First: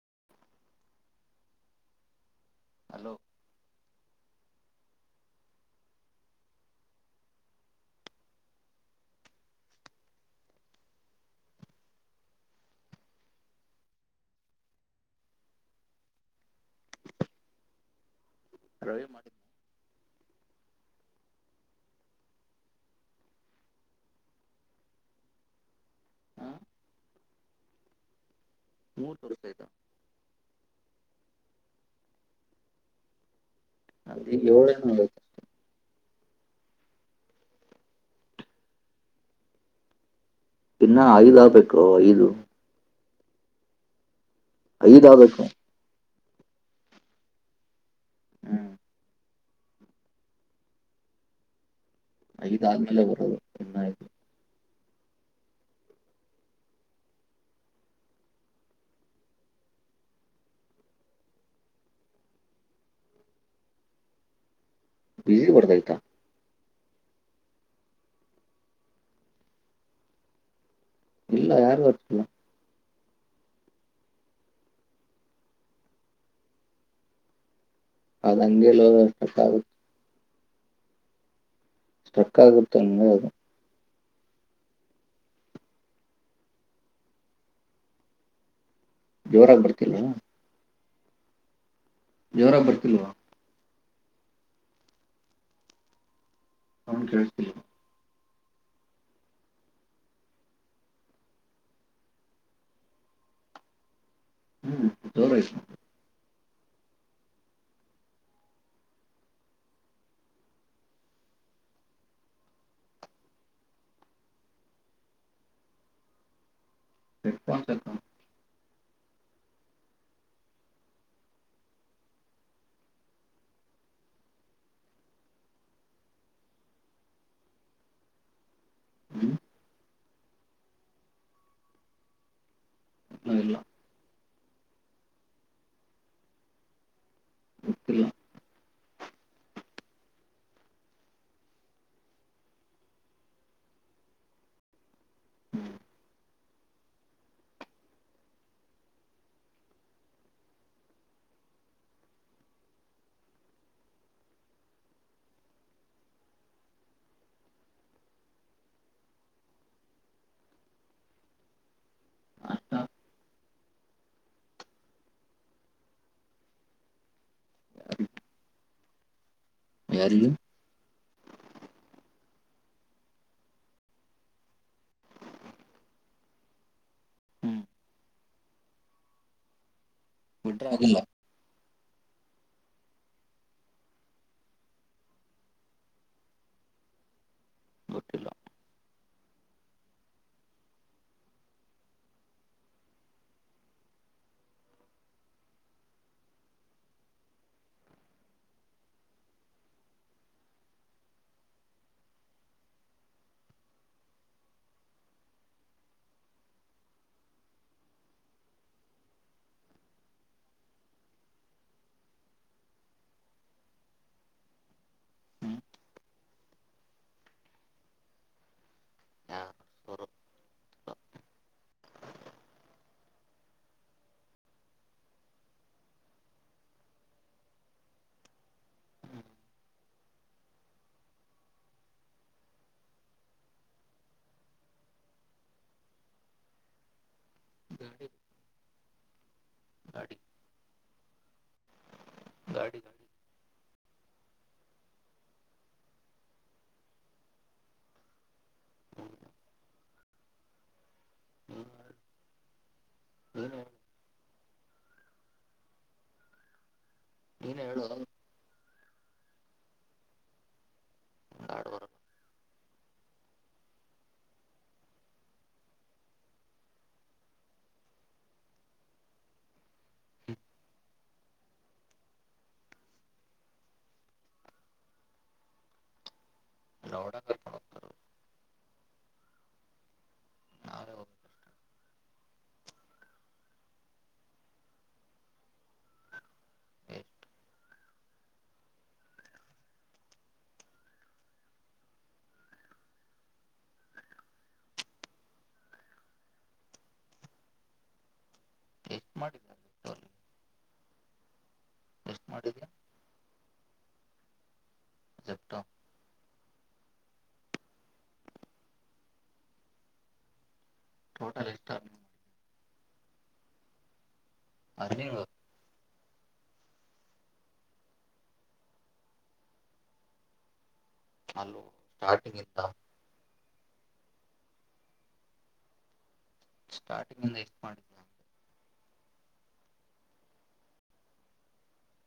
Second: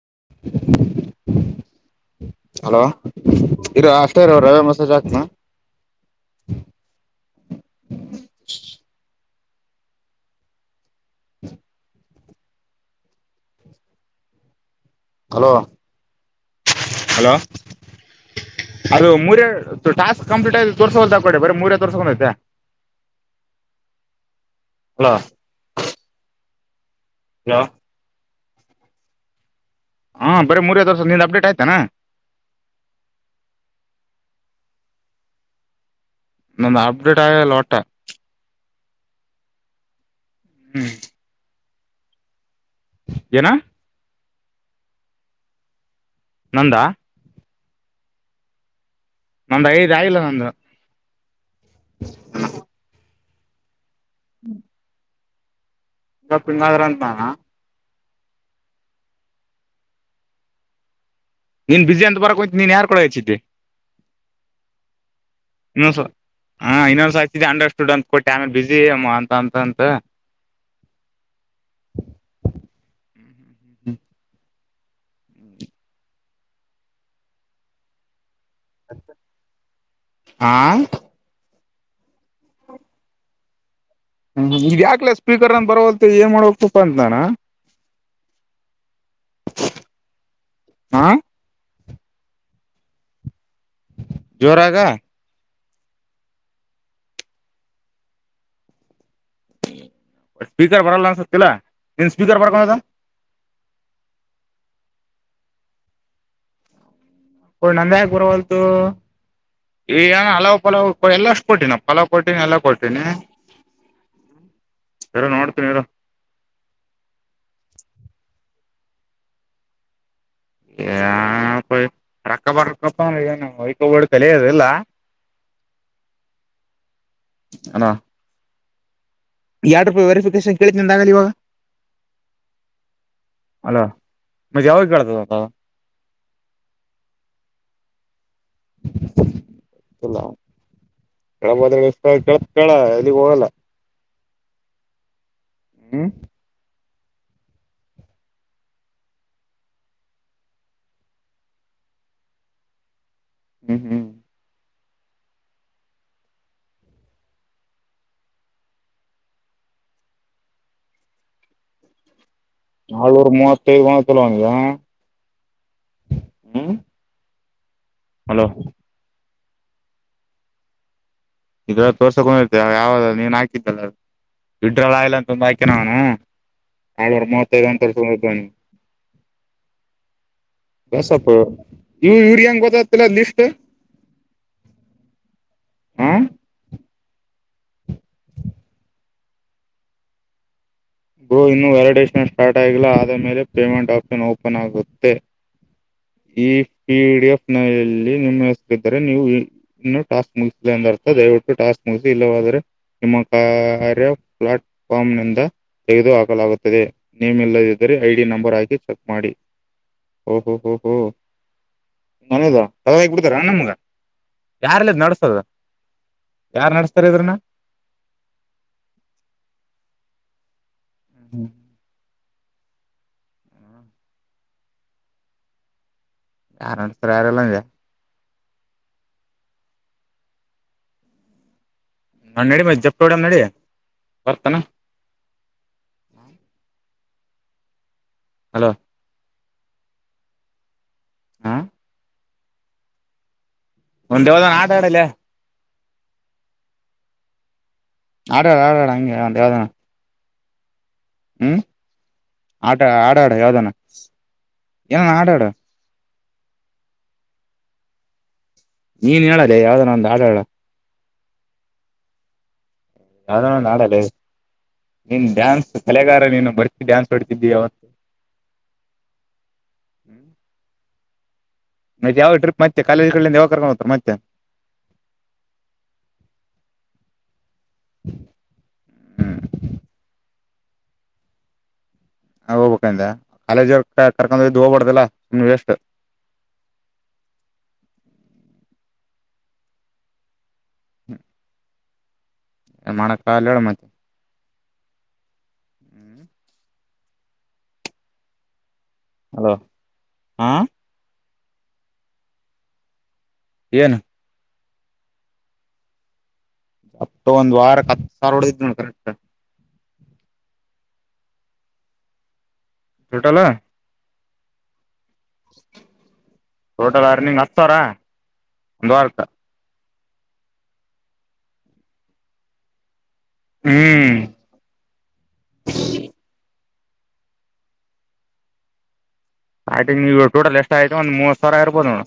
[unintelligible] Hello ಇರೋ ಅಷ್ಟೇ ಇರೋ [unintelligible] ಹ್ಮ ಹಲೋ ಹಲೋ ರವಿ ಅದು ಮಾಡಿದ ಮೂರರ ಟಾಸ್ಕ್ ಕಂಪ್ಲೀಟ್ ಆಯು ತೋರ್ರಿಸೋಲ್ದಕಡೆ ಬರೀ ಮೂರೇ ತೋರ್ಸ್ಕೊೊಂಡೈತೆ ಅಲೋ ಹಲೋ ಮೂರ್ ತರ್ಷ ಆಯ್ತಾ ಹಾ ಬರೀ ಮೂರದರ್ಸ ನಿಂದ ಅಪ್ಡೇಟ್ ಆಯ್ತಾನ ಅದೇ ಎಏಳ ನೋಡ ನಂದು ಅಪ್ಟೇಟ್ ಆಗ ಲೋಟ ಹ್ಮ್ ಇನ್ನ ಆಐದಪ ಐದು ಏನ ಐದಬೇಕು ನಂದ ಹ್ಮ್ ನಂದು ಐದು ಆಗಿಲ್ಲ ನಂದು ಚ್ತು [unintelligible] ಹ [inaudible] ಎಂತ ಪಿನ್ನಾದರ ನಾನ ನೀನ್ ಬಿಜ ಅಂತ ಬರಕೋಯ್ತಿ ನೀನ್ ಯಾರ್ ಕಡ ಹೆಚ್ಚತಿ ಬಜಲಿ ಬರ್ದಾಯ್ತಾ ಹಾ ಇನ್ನೊ್ಸ ಆಯತ ಅಂಡರ್ ಸ್ಟೂಡ್ ಅಂತ ಕೊಟ್ಟೆ ಆಮೇಲೆ ಬಿಸಿ ಅಂತ ಅಂತ ಅಂತ ಇಲ್ಲ ಯಾರು ಅಿಲ್ಲ ಹ್ಮ್ ಹ್ಮ್ ಹ್ಮ್ ಹ್ಮ್ ಹೌದ ಹಂಗೆಲ್ಲೋ ಸಕ್ಕ ಆಗುತ್ತೆ ಆಾ ಸ್ಟ್ರಕ್ಕ ಆಗಿ ಬಿಡ್ತೇ ಒಮ್ಮೆ ಅದು ಹ್ಮ್ ಈ ಯಾಕ್ಲ ಸ್ಪೀಕರ್ಂದ ಬರವ ಏನ್ ಮಾಡಬೇಕಪ್ಪಾ ಅಂತಣ್ಣಾ ಜೋರಾಗಿ ಬರ್ತಿಲ್ವಾ ಹಾ ಜೋರಾಗಿ ಬರ್ತಿಲ್ವಾ ಜೋರಾಗ ಅವನ್ ಕಳ್ತ ಸ್ಪೀಕರ್ ಬರಲ್ಲ ಅನಿಸುತ್ತಿಲ್ಲ ಸ್ಪೀಕರ್ ಬರಕದ ಹ್ಮ್ ಜೋರ ನಂದಾಯಕ್ ಬುರವಲ್ತು ಈಗ ಅಲಾವ್ ಪಲಾವ್ ಕೊಟಿನ್ ಎಲ್ಲ ಅಷ್ಟ್ ಕೊಟ್ಟೀನಿ ಅಲಾವ ಕೊಟ್ಟಿನಿ ಪಲಾವ್ ಕೊಟ್ಟೀನಿ ಎಲ್ಲಾ ಕೊತನಿ ಇರೋ ನೋಡ್ತನ ಇರು [unintelligible] [unintelligible] ಇಲ್ಲ ಹಲೋ ಹ್ಮ ಎರಡ್ ರೂಪಾಯಿ ವೆರಿಫಿಕೇಶನ್ ಕೇಳಿತ್ ನಂದಾಗಲಿ ಇವಾಗ ಇಲಾ ಅಲೋ ಮತ್ ಯಾವ ಕೆಳ್ತದಪ ಅದು ಗೊತ್ತಿಲ್ಲ ಗಲ್ಲ ಕೆಳಬದ್ರ ಕೆ ಕೇಳ ಎಲ್ಲಿಗ್ ಹೋಗಲ್ಲ ಹ್ಮ್ ಹ್ಮ್ ಹ್ಮ್ ಅಷ್ಟ ನಾಳೂರು ಮೂವತ್ತೈಐದು ಮಾ ತಿಲ್ಲವಾ ಅವನಿಗೆ ಹ್ಮ ಹಲೋ ಯಾರಿಗು ಇದ್ರ ತೋರ್ಸಕೊಂಡಿರ್ತ ಯಾವ ನೀನ್ ಹಾಕಿದ್ದಲ್ಲ ಇಡ್ರಲ್ಲ ಆಲ್ಲ ಅಂತಂದು ಹಾಕ್ಯನ ಅವನು ಆವರು ಹ್ಮ್ ಮೂವತ್ತೈದು ಗಂ ತೋರ್ಸ ಕತೈತಿ ಬಿಟ್ರೆ ಆಗಿಲ್ಲ ಬಸ ಅಪ್ಪ ಇವು ಯೂರಿಯಂಗ ಗೊತ್ತತಿಲ್ಲ ಲಿಷ್ಟ ಹಾ ಗೊತ್ತಿಲ್ಲ ಗೋ ಇನ್ನು ವ್ಯಾಲಿಡಷನ್ ಸ್ಟಾರ್ಟ್ ಆಗಿಲ್ಲ ಆದ ಮೇಲೆ ಪೇಮೆಂಟ್ ಆಪ್ಷನ್ ಓಪನ್ ಆಗುತ್ತೆ ಈ ಪಿ ಡಿಎಫ್ ನಲ್ಲಿ ನಿಮ್ಮಿದರೆ ನೀವು ಇನ್ನು ಟಾಸ್ಕ್ ಮುಗಿಸಂದರ್ಥ ದಯವಿಟ್ಟು ಟಾಸ್ಕ್ ಮುಗಿಸಿ ಇಲ್ಲವಾದರೆ ನಿಮ್ಮ ಕಾರ್ಯ ಪ್ಲಾಟ್ಫಾರ್ಮ್ ನಿಂದ ತೆಗೆದು ಹಾಕಲಾಗುತ್ತದೆ ನೇಮ್ ಇಲ್ಲದ್ದರೆ ಐ ಡಿ ನಂಬರ್ ಹಾಕಿ ಚೆಕ್ ಮಾಡಿ ಓಹೋ ಹೋ ಹೋ ನದ ಬಿಡ್ತಾರ ನಮ್ಗ ಯಾರಲ್ಲ ನಡಸ್ತದ ಹ್ಮ್ ಯಾರ್ ನಡೆಸ್ತಾರ ಇದ್ರನ ಯಾರು [unintelligible] ಯಾರಡುಸರ ಯಾರೆಲ್ಲ ನಾ ನಡಿ ಮ ಜಪ್ತೋಡಮ್ಮ ನಡಿ ಬರ್ತಾನ ಗಡಿ ಹಲೋ ಗಾಡಿ ಹ ಗಾಡಿ ಗಾಡಿ ಒಂದೇದನ್ ಆಟ ಆಡ ಲೆ ಆಡಾಡ ಆಡಾಡ ಹಂಗ ಯಾವ್ದಾನ ಹ್ಮ್ ನೀನ್ ಆ ಆ ಆಡಾ ಆಡ ನೀನ್ ಯಾವ್ದಾನ ಏನ ಹಾಡಾಡು ನೀನೆ ಹೇಳು ನೀನ್ ಹೇಳದೆ ಯಾವ್ದಾರ ಒಂದು ಹಾಡ ಹೆಳ ಗಾಡ್ ಬರಲ್ಲ ಯಾದರ ಹಾಡಲ್ಲೆ ನೀನ್ ಡ್ಯಾನ್ಸ್ ಕಲೆಗಾರ ನೀನು ಬರ್ತ ಡ್ಯಾನ್ಸ್ ಹೊಡ್ತಿದ್ದಿಯ ಯಾವತ್ತು ಹ್ಮ ಮತ್ತೆ ಯಾವ ಟ್ರಿಪ್ ಮತ್ತೆ ಕಾಲೇಜ ಕಡೆ ಯಾವಗ ಕರ್ಕೊಂಡು ಹೋಗ್ತಾರೆ ಮತ್ತೆ [unintelligible] ಹ್ಮ್ ನಾವೇ ಹೋಗ್ಬೇಕು ಹೋಗ್ಬೇಕಂದ ಕಾಲೇಜ್ ಕರ್ಕೊಂಡ ಇದ್ದು ಹೋಗ್ಬಾರ್ದಲ್ಲ ಸುಮ್ ವೆಷ್ಟು ಎಷ್ಟ್ ಹ್ಮ ಮಾಡಕ್ಲ್ ಹೇಳ ಮತ್ತೆ ಎಷ್ಟ್ ಹಲೋ ಮಾಡಿದ್ಯಾ ಜೆಪ್ಟೋ ಹಾ ಎಷ್ಟು ಮಾಡಿದ ಏನು ಜೆಪ್ಟೋ ಅಪ್ಪ ಒಂದು ವಾರ ಕ ಹತ್ತು ಸಾರೋಡ ಇದ್ ನ ಕರೆಟ್ ಟೋಟಲ್ ಇಷ್ಟ ಟೊಟಲ್ಲ ಅ ನೀವು ಟೋಟಲ್ ಅರ್ನಿಂಗ್ ಹತ್ತಾರ ಒಂದು್ ವಾರ ಹಲ ಸ್ಟಾರ್ಟಿಂಗ್ ಇಂತ ಹ್ಮ್ ಸ್ಟಾರ್ಟಿಂಗ್ ಎಷ್ಟ ಮಾಡಿದ್ದ ಆಟಂಗ ನೀವು ಟೋಟಲ್ ಎಷ್ಟ ಆಯ್ತು ಒಂದ್ ಮೂವತ್ ಸಾವಿರ ಇರ್ಬೋದು ನೋಡ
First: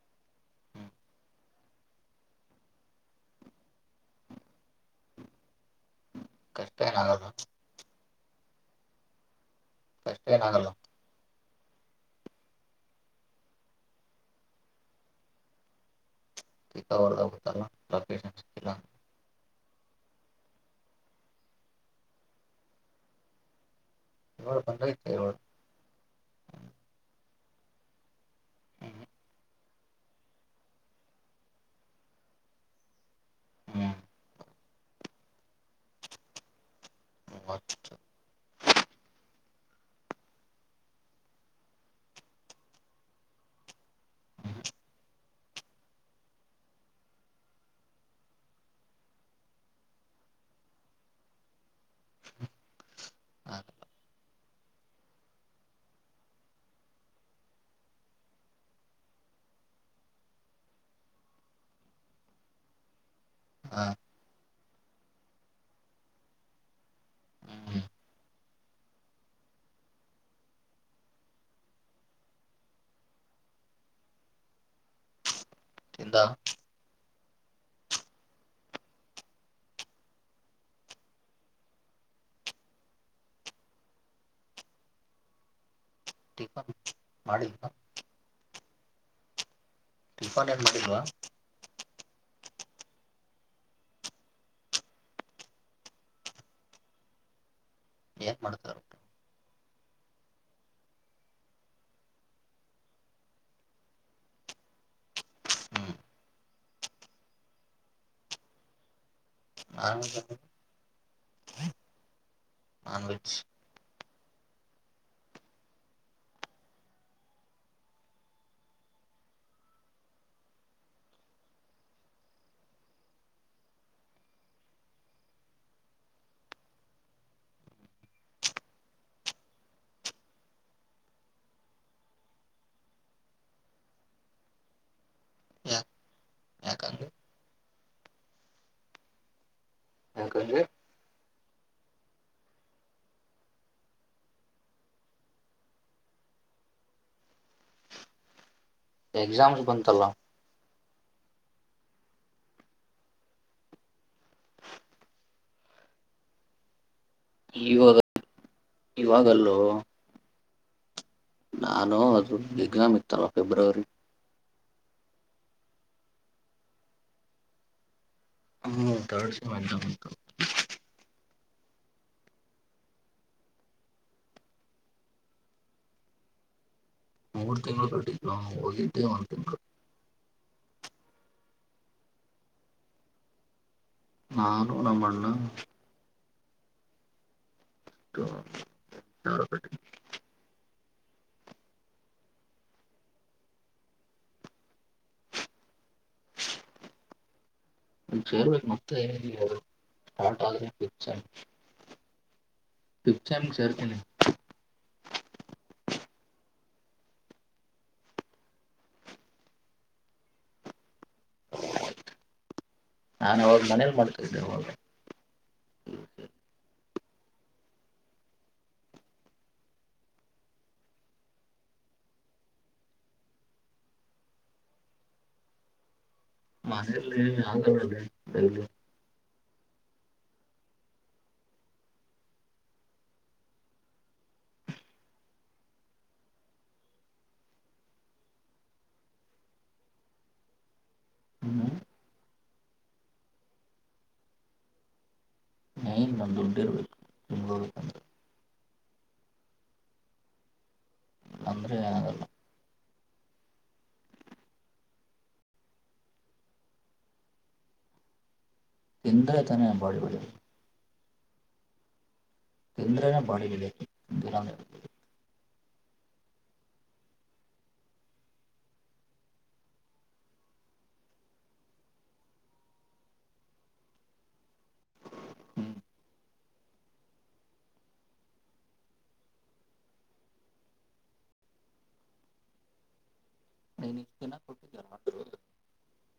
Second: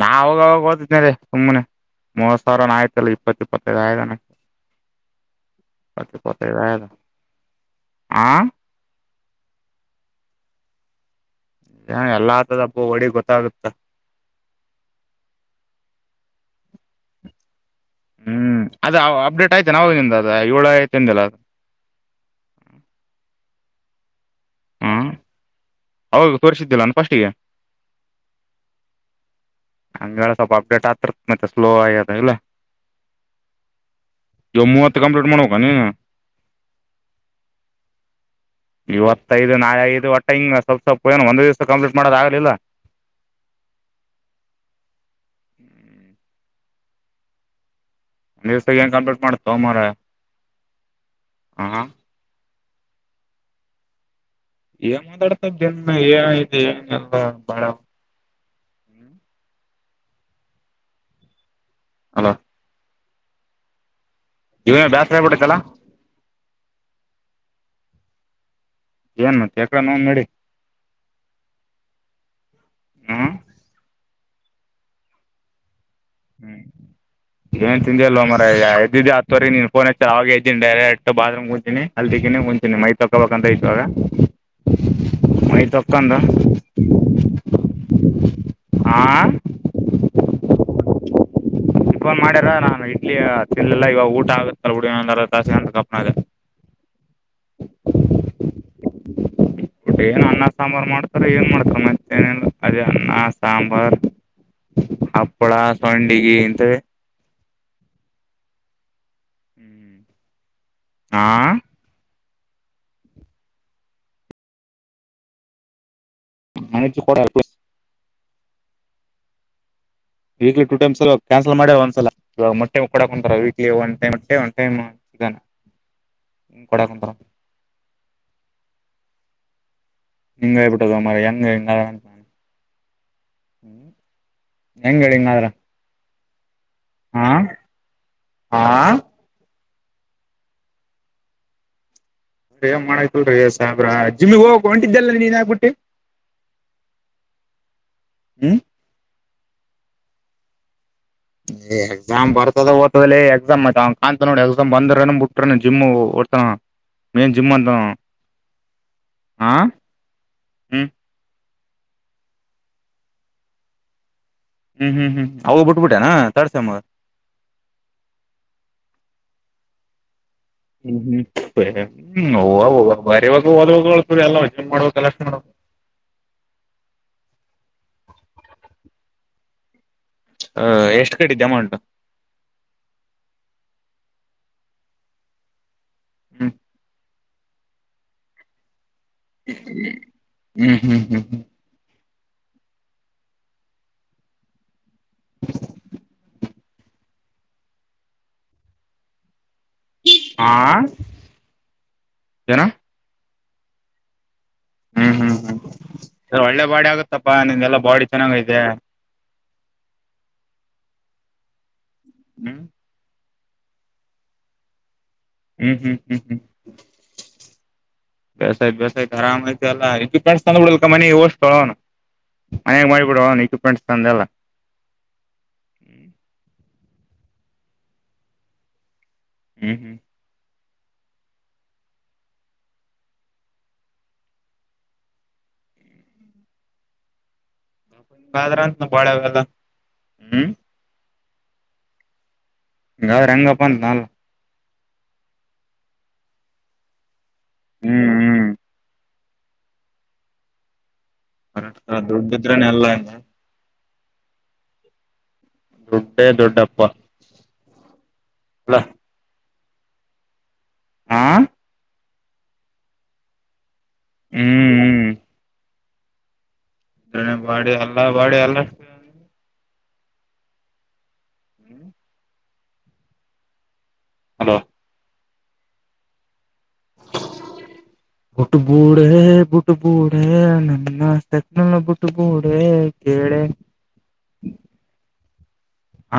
ನಾ ಅವಾಗವಾಗ ಹ್ಮ್ ಓದಿದ್ನ ಸುಮ್ಮ್ನೆ ಮೂವತ್ ಸಾವಿರಾನ ಆಯ್ತಲ್ಲ ಇಪ್ಪತ್ತ ಇಪ್ಪತ್ತೈದು ಆಯತಾನ ಅತ್ತೆ ಪತ್ತ ಕಷ್ಟ ಬದ ಏನಾಗಲ್ಲ ಆ ಕಷ್ಟ ಏನಾಗಲ್ಲ ಎಲ್ಲ ಆತದ ಅಪ್ಪ ಹೊಡಿ ಗೊತ್ತಾಗುತ್ತ ಅವದಾಗತ್ತಲ್ಲ ಹ್ಮ್ ಅದ ಅಪ್ಡೇಟ್ ಆಯ್ತ ನಾವ ನಿಿಂದ ಅದ ಏಳು ಆಯ್ತಿಂದಿಲ್ಲ ಅ ಏಳು ಹಾಞ ಬಂದೈತೆ ಏಳು ಅವಾಗ ತೋರಿಸಿದ್ದಿಲ್ಲಾನ ಫಸ್ಟಿಗೆ ಹ್ಮ್ ಹಂಗ ಸ್ವಲ್ಪ ಅಪ್ಡೇಟ್ ಆಗ್ತರ್ ಮತ್ತೆ ಸ್ಲೋ ಆಗ್ಯದ ಇಲ್ಲ ಹ್ಮ ಜಮ್ಮು ಅತ್ತು ಕಂಪ್ಲಿೀಟ್ ಮಾಡೋಕನ ್ಮ ಇದು ನಾ ಇದು ಒಟ್ಟ ಹಿಂಗ ಸ್ವಲ್ಪ ಸ್ವಲ್ಪ ಏನು ಒಂದ್ ದಿವ್ಸ ಕಂಪ್ಲೀಟ್ ಮಾಡೋದ ಆಗಲಿಲ್ಲ [inaudible] ಒ ದಿವಸ ಏನ್ ಕಂಪ್ಲೀಟ್ ಮಾಡ್ತವೆ ಮರ ಹ ಹ ಏನ್ ಮಾತಾಡ್ತ ಜನ್ ಏಐತಿ ಂಗ ಎಲ್ಲ ಬಾಳ ಅಲ ಹಾ ಜವ ಬ್ಯಾಸ್ ಸಪಡ ಚಲ ಹ್ಮ್ ನ್ ಚೆಕ ನ ನ ಹ್ಮ ತಿಂದ ಹ್ಮ್ ಏನ್ ತಿಂದಿ ಅಲ್ವ ಮರ ಎದ್ದಿದ್ದಿ ಆತ್ತರಿ ನೀನ್ ಫೋನ್ ಹಚ್ಚ ಆೆ ಇದ್ದೀನಿ ಡೈರೆಕ್ಟ್ ಬಾತ್ರೂಮ್ೂಂಂತೀಿನಿ ಅಲ್ದಕ್ಕಿನಿ ಉಂಂತೀನಿ ಮೈ ತೊಕೋಬೇಕಂತ ಇತ್ತು ಆಾಗ ಮೈ ತ ಮಾಡ ಆಂ ಟಿಫಾನ್ ಏನ್ ಮಾಡಿದ್ವಾ ಇ ಮಾಡ್ಯಾರ ನಾನು ಇಡ್ಲಿ ತಿನ್ಲ್ಲಾ ಇವಾಗ ಊಟ ಆಗುತ್ತಲ್ುಡಿ ತಾಸಂತ ಕಪ್ನ ಏನ್ ಮಾಡತಾರೆ ಟ್ಟ ಏನ್ ಅನ್ನ ಸಾಂಬಾರ್ು ಮಾಡ್ತಾರ ಏನ್ ಮಾಡ್ತಾರ ಮತ್ತೆ ಏನ ಅದೇ ಅನ್ನ ಸಾಂಬಾರ್ ಹಪ್ಪಳ ಹ್ಮ್ ಸಂಡಗಿ ಇಂತ ಹ ಆಾ ಅಜ ಮಾನು ಕ ವೀಕ್ಲಿ ಟೂ ಟೈಮ್ಸ್ ಕ್ಯಾನ್ಸಲ್ ಮಾಡ ಒಂದ್ಸಲ ಇವಾಗ ಮೊಟ್ಟೆ ಕೊಡಾಕೊಂತಾರ ವೀಕ್ಲಿ ಒನ್ಟೈಮ್ ಮೆ ಒಟೈಮ್ ಕೊಡಾಕೊಂತಾರ ನಿಂಗೇ ಬಿಟ್ಟ ಮ್ರಂಗಂಗ್ಮಂಗಂಗಾದರ ಯಾಕೆ ಯಾಕಂದ್ರೆ ಹಾ. ಹಕ್ರೆ. [inaudible] ಏನ ಮಾಡ್ತಲ್ರಿ ಸಾಹೇಬ್ರ ಜಿಮ್ಮಿಗ ಹೋಗ ಹೊಂಟಿದ್ದಲ್ಲ ನೀನ್ ಯಾಕ ಬಿಟ್ಟಿ ಹ್ಮ್. ಎಕ್ಸಾಮ್ಸ್ ಬಂತಲ್ಲ. ಏ ಎಕ್ಸಾಮ್ ಬರ್ತದ ಹೋಗ್ದತದಲೆ ಎಕ್ಸಾಮ್ ಆಯತ ಕಾಣಂತ ನೋಡಿ ಎಕ್ಸಾಮ್ ಬಂದ್ರ ಏನ್ ಬಿಟ್ರ ಏನ್ ಜಿಮ್ ಓಡ್ತನ. ಮೇನ ಜಿಮ್ಮಂತ ಇವಾಗ ಆವ. ಇವಾಗಲ್ಲೂ ಹ್ಮ್. ನಾನು ಅದು ಎಕ್ಸಾಮ್ ಇತ್ತಲ್ಲ ಫೆಬ್ರವರಿ. ಹ್ಮ್ ಹ್ಮ್ ಹ್ಮ್ ಅವು ಬಿಟ್ಬಿಟ್ಟೆ ಏನ್ ಥರ್ಡ್ ಸೆಮ್. ಹ್ಮ ಥರ್ಡ್ ಸೆಮ್ ಎಕ್ಸಾಮ್ಸ್ ಇದ್ದು. ಹ್ಮ್ ಹ್ಮ್ ಹ್ಮ್ ಹವ ಹ ಬರವಾಗ ಹೋದವಾಗತದೆ ಅಲ್ಲ ಜಿಮ್ ಮಾಡುವ ಕೆಲಸ ಮಾಡ. [inaudible] ಮೂರು ತಿಂಗಳು ಕಟ್ಟಿದ್ದೆ ಹೋಗಿದ್ದೆ ಒಂದು ತಿಂಗಳ. ಹಹ ಎಷ್ಟು ಕಟ್ಟಿದ್ದಿ ಅಮೌಂಟ್. ನಾನು ನಮ್ಮ ಅಣ್ಣಾ. ಹ್ಮ. ಹ. ಹ್ಮ್ ಹ್ಮ್. ಹ್ಮ್ ಹ್ಮ್ ಹ್ಮ. ಹ್ಮ್. ಸರ್ಬೆಕ್ ಮತ್ತ ಯಾರ. ಆ ಸ್ಟಾರ್ಟ್. [inaudible] ಏನ. [inaudible] ಸೇರ್ತಿನಿ. ಹ್ಮ್ ಹ್ಮ್ ಹ್ಮ್ ಒಳ್ಳೆ ಬಾಡಿ ಆಗತ್ತಪ್ಪಾ ನಿಂದೆಲ್ಲಾ ಬಾಡಿ ಚೆನ್ನಾಗೈತೆ. ಹ್ಮ್. ನಾನ ಅವಾಗ ಮನೇಲಿ ಮಾಡ್ತಿದ್ದೆ ಅವಾಗ. ಹ್ಮ್ ಹ್ಮ್ ಹ್ಮ್ ಹ್ಮ್. ಬೇಸಾಯ್ತ್ ಬೇಸಾಯ್ತ ಆರಾಮ ಆತ ಎಲ್ಲ ಇಕ್ವಿಪ್ಮೆಂಟ್ಸ್ ತಂದ್ ಬಿಡ್ಲ್ಕ ಮನೆಗೆ ಒಷ್ಟು ಅವನು ಮನ್ಯಾಗ ಮಾಡಿಬಿಡ ಅವನು ಇಕ್ವಿಪ್ಮೆಂಟ್ಸ್ ತಂದ ಎಲ್ಲ ಹ್ಮ. ಮನೆಲ್ಲಿ [inaudible] ಆಂಧ್ರವಾಡ್ ಬೆಂಗಳೂರು ಹ್ಮ್ ಹ್ಮ್. ಬಾಜಾರಂತ ನ ಬಳಾವಲ್ಲ ಹ್ಮ್ [unintelligible] ಹ್ಮ್. ಹಿಂಗ್ ಆದ್ರ ಹೆಂಗಪ್ಪ ಅಂತ ನಾನ್. ಮೇನ್ ಒಂದು ದುಡ್ಡು ಇರ್ಬೇಕು. [inaudible] ಹ್ಮ್ ಹ್ಮ್ ಅಂದ್ರೆ ದುಡ್ಡಿದ್ರೆನೆ ಎಲ್ಲಾ. ಹಾ. ದುಡ್ಡೇ ದೊಡ್ಡಪ್ಪ. ಅಲ್ಲ ಎಂತ. ಬಾಲಿವುಡ್. ಆ. ಅಂದ್ರನ ಬಾಡಿ ಗಿಡಿ. ಹ್ಮ್ ಹ್ಮ್. ಅ ಬಾಡಿ ಅಲ್ಲ ಬಾಡಿ ಅಲ್ಲ ಹ್ಮ್ [inaudible] ಹಲೋ ಹ್ಮ್ [inaudible] ಬುಟ್ ಬೂಡೆ ಬುಟ್ ಬೂಡೆ ನನ್ನ ಸಕ್ನಲ್ಲ ಬುಟ್ಬೂಡೆ ಕೇಳೆ ನ ನಿ ಕೊಟ್ಟ [inaudible]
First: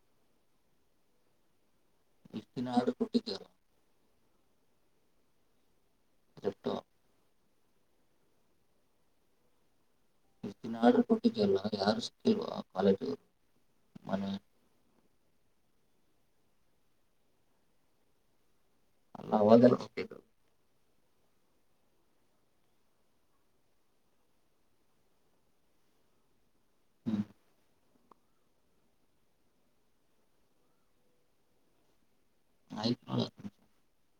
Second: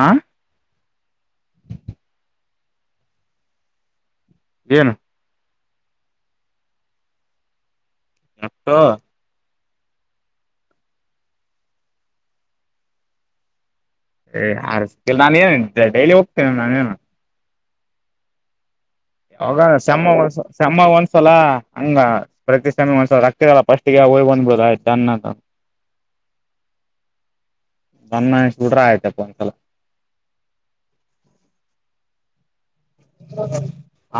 ಆ ಇನ ಆಡು ಪುಟ್ಟಿ ತ ಏನು ಜತೋ [inaudible] [unintelligible] ಇ ದಿನ ಆಡ್ರ ಕೊಟ್ಟಿದ್ಯಲ್ಲ ಯಾರು ಸಿತಿಲ್ವಾ ಕಾಲೇಜವರು [unintelligible] ಇಲ್ಲ ನಾನು ಏನು ಡೈಲಿ ಹೋಗ್ತೇನೆ ನಾನೇನು ಅಲ್ಲ ಅವಾಗೆಲ್ಲ ಯಾವಾಗ ಶಮ್ಮ ಗೊತ್ತಿದ್ದು ಒಸಮ್ಮ ಒಂದಸ ಒಂದ್ಸಲ ಹಂಗ ಪ್ರತಿ ಸಯಿ ಒಂದ್ಸಲ ರಕ್ತಿರಲ್ಲ ಫಸ್ಟ ಹೋಗ್ ಬಂದ್ಬ ಬಿಡು ಆಯ್ತು ಅನ್ನ ಹ್ಮ್ [inaudible] ಬಣ ಹಡ್ರ ಆಯ್ತಪ್ಪ ಒಂದ್ಸಲ ಆಯ್ತ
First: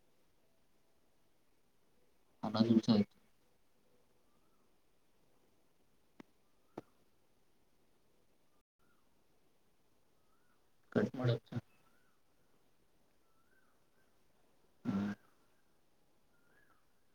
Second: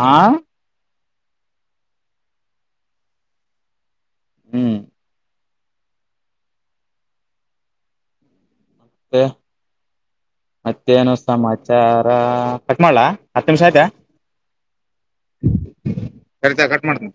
ಆ ಅನ್ನ ಉಸ [inaudible] ಹ್ಮ್ ಹ ಕಟ್ ಮತ್ತೇನು ಮಾಡು ಸಮಾಚಾರ ಕಟ್ ಮಾಡ್ಲಾ ಹತ್ತು ನಿಮಿಷ ಆಯ್ತಾ ಹ್ಮ್ [inaudible] ಕಟ್ ಮಾಡನ